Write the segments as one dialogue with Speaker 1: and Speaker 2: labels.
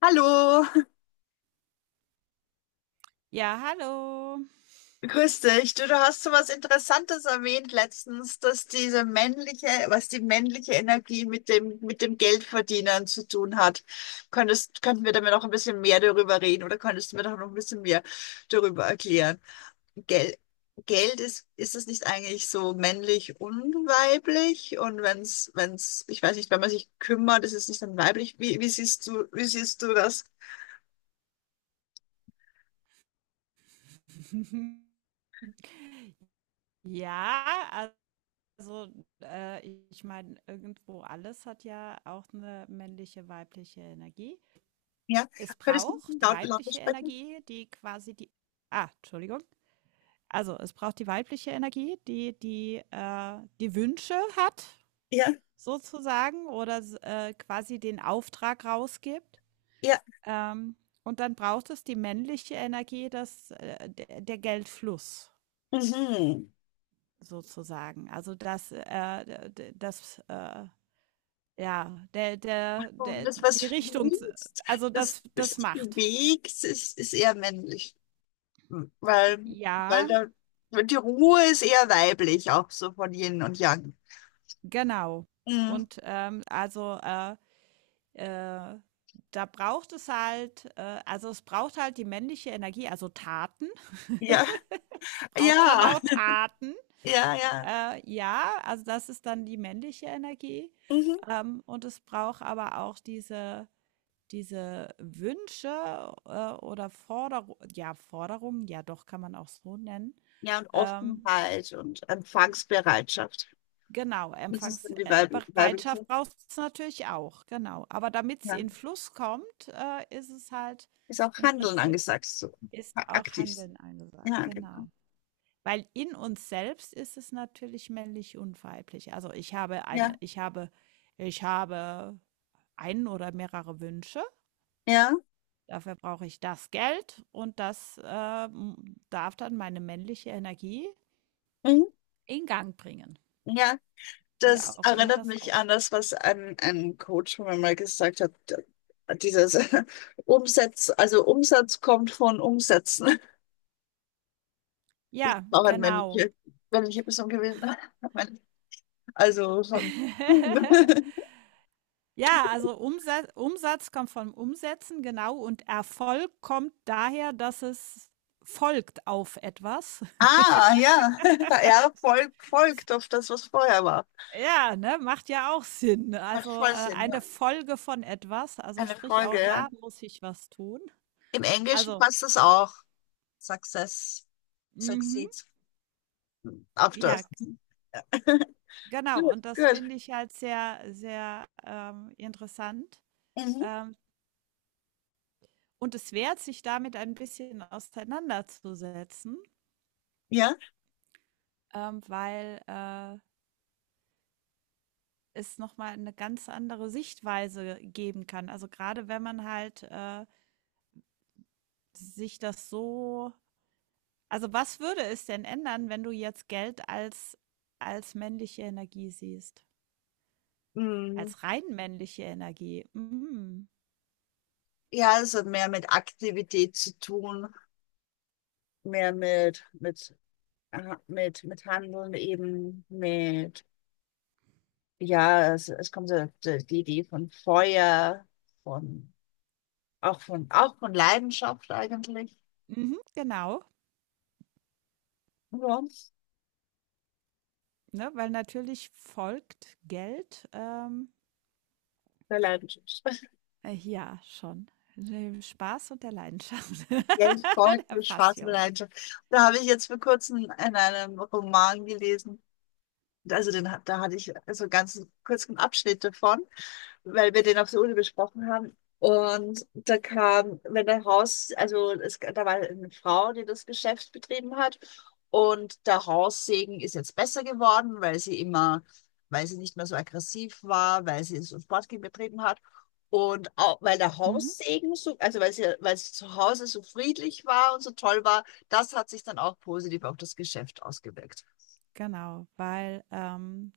Speaker 1: Hallo,
Speaker 2: Ja, hallo.
Speaker 1: grüß dich. Du hast so was Interessantes erwähnt letztens, dass diese männliche, was die männliche Energie mit dem Geldverdienen zu tun hat. Könnten wir da mir noch ein bisschen mehr darüber reden oder könntest du mir doch noch ein bisschen mehr darüber erklären? Geld, Geld ist es nicht eigentlich so männlich und weiblich? Und wenn's, ich weiß nicht, wenn man sich kümmert, ist es nicht dann weiblich? Wie siehst du, wie siehst du das?
Speaker 2: Ja, also, äh, ich meine, irgendwo alles hat ja auch eine männliche, weibliche Energie.
Speaker 1: Ja,
Speaker 2: Es
Speaker 1: könntest du
Speaker 2: braucht die
Speaker 1: lauter
Speaker 2: weibliche
Speaker 1: sprechen?
Speaker 2: Energie, die quasi die. Entschuldigung. Also, es braucht die weibliche Energie, die die Wünsche hat
Speaker 1: Ja.
Speaker 2: sozusagen oder s quasi den Auftrag rausgibt.
Speaker 1: Ja.
Speaker 2: Ähm, und dann braucht es die männliche Energie, das der Geldfluss
Speaker 1: Mhm.
Speaker 2: sozusagen. Also das, das, ja, der, der,
Speaker 1: Und
Speaker 2: der,
Speaker 1: das, was
Speaker 2: die Richtung,
Speaker 1: fließt,
Speaker 2: also
Speaker 1: das,
Speaker 2: das,
Speaker 1: das
Speaker 2: das
Speaker 1: sich
Speaker 2: macht.
Speaker 1: bewegt, ist eher männlich. Weil, weil
Speaker 2: Ja,
Speaker 1: da, die Ruhe ist eher weiblich, auch so von Yin und Yang.
Speaker 2: genau.
Speaker 1: Mhm.
Speaker 2: Und äh, da braucht es halt, also es braucht halt die männliche Energie, also Taten.
Speaker 1: Ja,
Speaker 2: Es braucht schon
Speaker 1: ja,
Speaker 2: auch Taten.
Speaker 1: ja, ja.
Speaker 2: Ja, also das ist dann die männliche Energie.
Speaker 1: Mhm.
Speaker 2: Und es braucht aber auch diese diese Wünsche, oder Forderungen, ja doch, kann man auch so nennen.
Speaker 1: Ja, und
Speaker 2: Ähm,
Speaker 1: Offenheit und Empfangsbereitschaft.
Speaker 2: genau,
Speaker 1: Das ist dann die weibliche.
Speaker 2: Empfangsbereitschaft braucht es natürlich auch, genau. Aber damit's
Speaker 1: Ja.
Speaker 2: in Fluss kommt, ist es halt
Speaker 1: Ist auch
Speaker 2: im
Speaker 1: Handeln
Speaker 2: Prinzip
Speaker 1: angesagt, so
Speaker 2: ist auch
Speaker 1: aktiv sein.
Speaker 2: Handeln angesagt,
Speaker 1: Ja, genau.
Speaker 2: genau. Weil in uns selbst ist es natürlich männlich und weiblich. Also, ich habe eine
Speaker 1: Ja,
Speaker 2: ich habe ich habe einen oder mehrere Wünsche.
Speaker 1: ja.
Speaker 2: Dafür brauche ich das Geld und das darf dann meine männliche Energie
Speaker 1: Mhm.
Speaker 2: in Gang bringen,
Speaker 1: Ja,
Speaker 2: wie
Speaker 1: das
Speaker 2: auch immer
Speaker 1: erinnert
Speaker 2: das
Speaker 1: mich an
Speaker 2: aussieht.
Speaker 1: das, was ein Coach von mir mal gesagt hat. Dieses Umsatz, also Umsatz kommt von Umsätzen. Das
Speaker 2: Ja,
Speaker 1: war auch ein
Speaker 2: genau.
Speaker 1: männliche Person gewesen. Also von tun.
Speaker 2: Ja, also Umsatz, Umsatz kommt vom Umsetzen, genau, und Erfolg kommt daher, dass es folgt auf etwas.
Speaker 1: Ah, ja. Ja, Volk folgt auf das, was vorher war.
Speaker 2: Ja, ne, macht ja auch Sinn. Also,
Speaker 1: Macht
Speaker 2: äh,
Speaker 1: voll Sinn,
Speaker 2: eine
Speaker 1: ja.
Speaker 2: Folge von etwas, also
Speaker 1: Eine
Speaker 2: sprich
Speaker 1: Folge,
Speaker 2: auch
Speaker 1: ja.
Speaker 2: da muss ich was tun.
Speaker 1: Im Englischen
Speaker 2: Also,
Speaker 1: passt das auch. Success,
Speaker 2: mhm,
Speaker 1: succeeds after.
Speaker 2: ja. Genau,
Speaker 1: Gut,
Speaker 2: und das
Speaker 1: gut.
Speaker 2: finde ich halt sehr, sehr, interessant.
Speaker 1: Mhm.
Speaker 2: Ähm, und es wert, sich damit ein bisschen auseinanderzusetzen,
Speaker 1: Ja.
Speaker 2: weil es noch mal 'ne ganz andere Sichtweise geben kann. Also, gerade wenn man halt sich das so, also, was würde es denn ändern, wenn du jetzt Geld als als männliche Energie siehst?
Speaker 1: Mhm.
Speaker 2: Als rein männliche Energie. Mhm.
Speaker 1: Ja, es hat mehr mit Aktivität zu tun, mehr mit Handeln eben, mit, ja, es kommt so die die Idee von Feuer, von, auch von Leidenschaft eigentlich.
Speaker 2: Mhm, genau.
Speaker 1: Ja,
Speaker 2: Ne, weil natürlich folgt Geld, ähm,
Speaker 1: der Leidenschaft.
Speaker 2: äh, ja, schon. Dem Spaß und der Leidenschaft,
Speaker 1: Ja, ich
Speaker 2: der
Speaker 1: folge Spaß mit
Speaker 2: Passion.
Speaker 1: Leidenschaft. Da habe ich jetzt vor kurzem in einem Roman gelesen, also den, da hatte ich so einen ganz kurzen Abschnitt davon, weil wir den auf der Uni besprochen haben. Und da kam, wenn der Haus, also es, da war eine Frau, die das Geschäft betrieben hat. Und der Haussegen ist jetzt besser geworden, weil sie immer, weil sie nicht mehr so aggressiv war, weil sie so Sportgym betrieben hat. Und auch, weil der
Speaker 2: Mhm,
Speaker 1: Haussegen so, also weil sie zu Hause so friedlich war und so toll war, das hat sich dann auch positiv auf das Geschäft ausgewirkt.
Speaker 2: genau, weil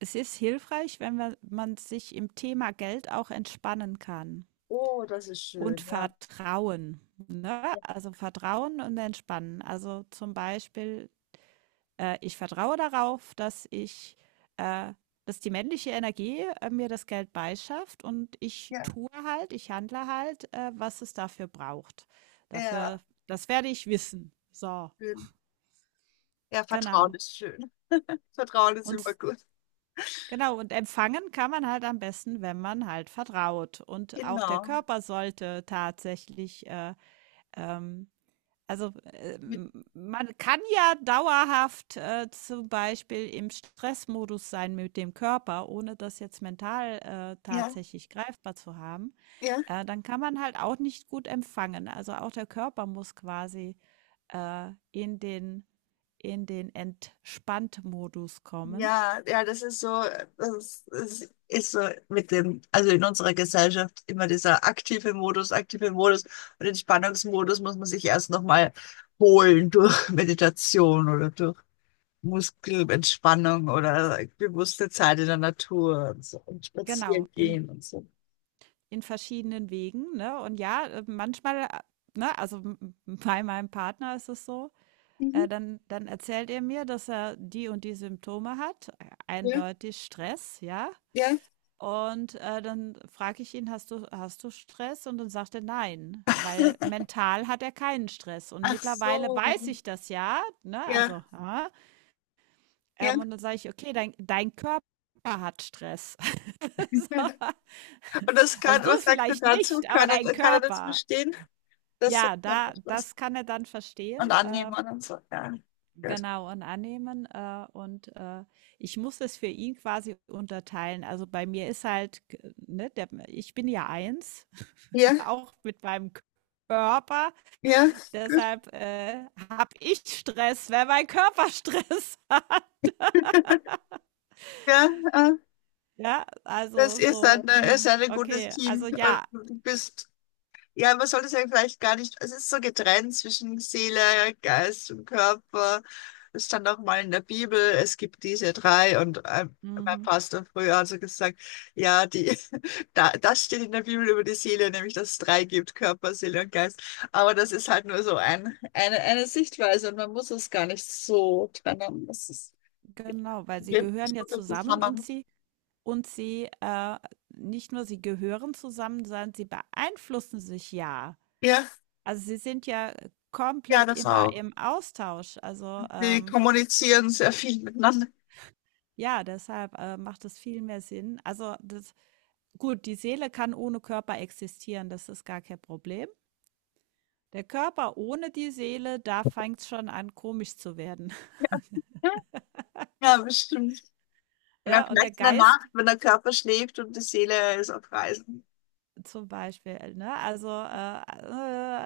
Speaker 2: es ist hilfreich, wenn man sich im Thema Geld auch entspannen kann
Speaker 1: Oh, das ist
Speaker 2: und
Speaker 1: schön, ja.
Speaker 2: Vertrauen. Ne? Also Vertrauen und Entspannen. Also zum Beispiel ich vertraue darauf, äh, dass die männliche Energie mir das Geld beischafft und ich
Speaker 1: Ja,
Speaker 2: tue halt, ich handle halt, was es dafür braucht. Dafür,
Speaker 1: ja,
Speaker 2: das werde ich wissen. So,
Speaker 1: schön. Ja, Vertrauen
Speaker 2: genau.
Speaker 1: ist schön. Vertrauen ist
Speaker 2: Und
Speaker 1: immer
Speaker 2: s-
Speaker 1: gut.
Speaker 2: genau, und empfangen kann man halt am besten, wenn man halt vertraut. Und auch der
Speaker 1: Genau.
Speaker 2: Körper sollte tatsächlich ähm,
Speaker 1: Mit-
Speaker 2: man kann ja dauerhaft zum Beispiel im Stressmodus sein mit dem Körper, ohne das jetzt mental
Speaker 1: Ja,
Speaker 2: tatsächlich greifbar zu haben.
Speaker 1: ja.
Speaker 2: Dann kann man halt auch nicht gut empfangen. Also auch der Körper muss quasi in den Entspannt-Modus kommen.
Speaker 1: Ja, ja, das ist so, das ist so mit dem, also in unserer Gesellschaft immer dieser aktive Modus, aktive Modus, und Entspannungsmodus muss man sich erst nochmal holen durch Meditation oder durch Muskelentspannung oder bewusste Zeit in der Natur und so und
Speaker 2: Genau,
Speaker 1: spazieren gehen und so.
Speaker 2: in verschiedenen Wegen, ne? Und ja, manchmal, ne, also m bei meinem Partner ist es so.
Speaker 1: Mhm.
Speaker 2: Dann erzählt er mir, dass er die und die Symptome hat,
Speaker 1: Ja,
Speaker 2: eindeutig Stress, ja?
Speaker 1: ja.
Speaker 2: Und dann frage ich ihn: „Hast du Stress?“ Und dann sagt er: „Nein“, weil mental hat er keinen Stress. Und
Speaker 1: Ach
Speaker 2: mittlerweile
Speaker 1: so.
Speaker 2: weiß ich das ja, ne?
Speaker 1: Ja,
Speaker 2: Also,
Speaker 1: ja.
Speaker 2: und dann sage ich: „Okay, dein Körper hat Stress.“ So.
Speaker 1: Und das
Speaker 2: Also,
Speaker 1: kann,
Speaker 2: du
Speaker 1: was sagt er
Speaker 2: vielleicht
Speaker 1: dazu?
Speaker 2: nicht, aber dein
Speaker 1: Kann er das
Speaker 2: Körper.
Speaker 1: verstehen? Das sagt
Speaker 2: Ja,
Speaker 1: er
Speaker 2: da
Speaker 1: nicht was.
Speaker 2: das kann er dann
Speaker 1: Und
Speaker 2: verstehen,
Speaker 1: annehmen
Speaker 2: ähm
Speaker 1: und so. Ja, gut.
Speaker 2: Genau, und annehmen. Und ich muss es für ihn quasi unterteilen. Also bei mir ist halt, ich bin ja eins,
Speaker 1: Ja,
Speaker 2: auch mit meinem Körper.
Speaker 1: ja, gut.
Speaker 2: Deshalb habe ich Stress, wenn mein Körper Stress hat.
Speaker 1: Ja, ah, das ist ein gutes
Speaker 2: Okay,
Speaker 1: Team.
Speaker 2: also
Speaker 1: Und
Speaker 2: ja,
Speaker 1: du bist ja, man sollte es ja vielleicht gar nicht, es ist so getrennt zwischen Seele, Geist und Körper. Es stand auch mal in der Bibel, es gibt diese drei und mein
Speaker 2: mhm,
Speaker 1: Pastor früher hat so gesagt, ja, die, da, das steht in der Bibel über die Seele, nämlich dass es drei gibt, Körper, Seele und Geist. Aber das ist halt nur so eine Sichtweise und man muss es gar nicht so trennen. Das ist,
Speaker 2: genau, weil sie
Speaker 1: geht
Speaker 2: gehören
Speaker 1: so
Speaker 2: ja
Speaker 1: viel
Speaker 2: zusammen und
Speaker 1: zusammen.
Speaker 2: sie, nicht nur sie gehören zusammen, sondern sie beeinflussen sich ja.
Speaker 1: Ja,
Speaker 2: Also, Sie sind ja
Speaker 1: ja,
Speaker 2: komplett
Speaker 1: das
Speaker 2: immer
Speaker 1: auch.
Speaker 2: im Austausch. Also,
Speaker 1: Wir
Speaker 2: ähm,
Speaker 1: kommunizieren sehr viel miteinander.
Speaker 2: ja, deshalb macht es viel mehr Sinn. Also, das Gut, die Seele kann ohne Körper existieren, das ist gar kein Problem. Der Körper ohne die Seele, da fängt's schon an, komisch zu werden.
Speaker 1: Ja, bestimmt. Und dann
Speaker 2: Ja, und der
Speaker 1: vielleicht in der
Speaker 2: Geist
Speaker 1: Nacht, wenn der Körper schläft und die Seele ist auf Reisen.
Speaker 2: zum Beispiel, ne? Also, äh,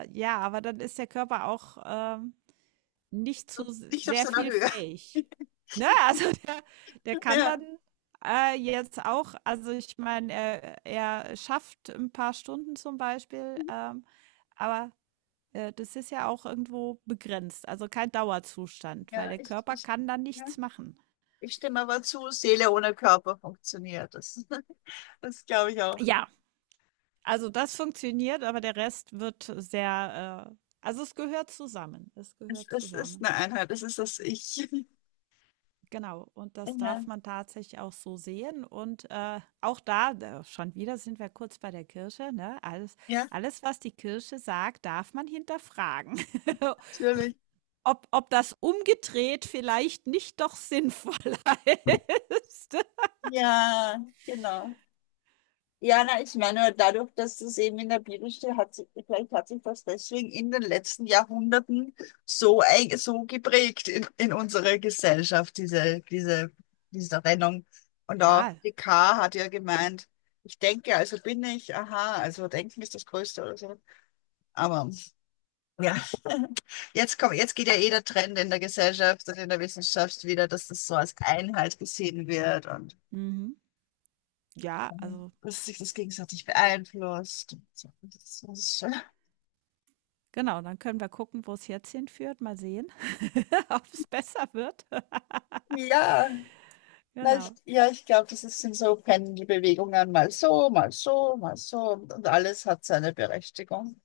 Speaker 2: äh, ja, Aber dann ist der Körper auch nicht zu
Speaker 1: Und
Speaker 2: s
Speaker 1: nicht auf
Speaker 2: sehr
Speaker 1: seiner
Speaker 2: viel
Speaker 1: Höhe.
Speaker 2: fähig. Ne, also der der kann
Speaker 1: Ja,
Speaker 2: dann jetzt auch, also ich meine, er schafft ein paar Stunden zum Beispiel, aber das ist ja auch irgendwo begrenzt, also kein Dauerzustand, weil
Speaker 1: ja,
Speaker 2: der
Speaker 1: ich,
Speaker 2: Körper
Speaker 1: ich,
Speaker 2: kann dann
Speaker 1: ja.
Speaker 2: nichts machen.
Speaker 1: Ich stimme aber zu, Seele ohne Körper funktioniert. Das, das glaube ich auch.
Speaker 2: Ja, also das funktioniert, aber der Rest wird sehr, also es gehört zusammen. Es
Speaker 1: Es,
Speaker 2: gehört
Speaker 1: es ist
Speaker 2: zusammen.
Speaker 1: eine Einheit, es ist das Ich.
Speaker 2: Genau, und das
Speaker 1: Ja,
Speaker 2: darf man tatsächlich auch so sehen. Und auch da, schon wieder sind wir kurz bei der Kirche, ne?
Speaker 1: ja,
Speaker 2: Alles, was die Kirche sagt, darf man hinterfragen.
Speaker 1: natürlich.
Speaker 2: Ob das umgedreht vielleicht nicht doch sinnvoller ist.
Speaker 1: Ja, genau. Ja, na, ich meine, dadurch, dass das eben in der Bibel steht, hat sich, vielleicht hat sich das deswegen in den letzten Jahrhunderten so, so geprägt in unserer Gesellschaft, diese Trennung. Und auch
Speaker 2: Ja,
Speaker 1: die K. hat ja gemeint, ich denke, also bin ich, aha, also Denken ist das Größte oder so. Aber ja, jetzt kommt, jetzt geht ja eh der Trend in der Gesellschaft und in der Wissenschaft wieder, dass das so als Einheit gesehen wird und
Speaker 2: mhm. Ja, also
Speaker 1: dass sich das gegenseitig beeinflusst. So, das ist schon.
Speaker 2: genau, dann können wir gucken, wo es jetzt hinführt. Mal sehen, ob es besser wird.
Speaker 1: Ja, na, ich,
Speaker 2: Genau.
Speaker 1: ja, ich glaube, das sind so Pendelbewegungen, mal so, mal so, mal so und alles hat seine Berechtigung.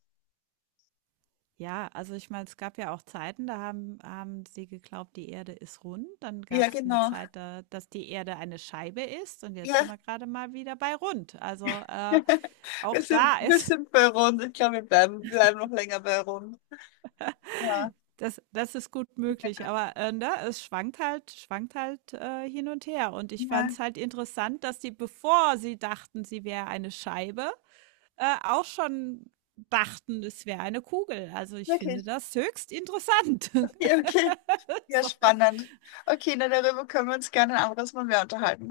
Speaker 2: Ja, also ich meine, es gab ja auch Zeiten, da haben sie geglaubt, die Erde ist rund. Dann
Speaker 1: Ja,
Speaker 2: gab es eine
Speaker 1: genau.
Speaker 2: Zeit, da, dass die Erde eine Scheibe ist. Und jetzt sind
Speaker 1: Ja,
Speaker 2: wir gerade mal wieder bei rund.
Speaker 1: wir
Speaker 2: Auch
Speaker 1: sind,
Speaker 2: da
Speaker 1: wir
Speaker 2: ist,
Speaker 1: sind bei Rund. Ich glaube, wir bleiben noch länger bei Rund. Ja,
Speaker 2: das, das ist gut möglich. Aber ne, es schwankt halt, schwankt halt hin und her. Und ich fand
Speaker 1: ja,
Speaker 2: es halt interessant, dass die, bevor sie dachten, sie wäre eine Scheibe, auch schon dachten, es wäre eine Kugel. Also ich finde
Speaker 1: wirklich.
Speaker 2: das höchst interessant.
Speaker 1: Ja, okay. Ja,
Speaker 2: So.
Speaker 1: spannend. Okay, na, darüber können wir uns gerne ein anderes Mal mehr unterhalten.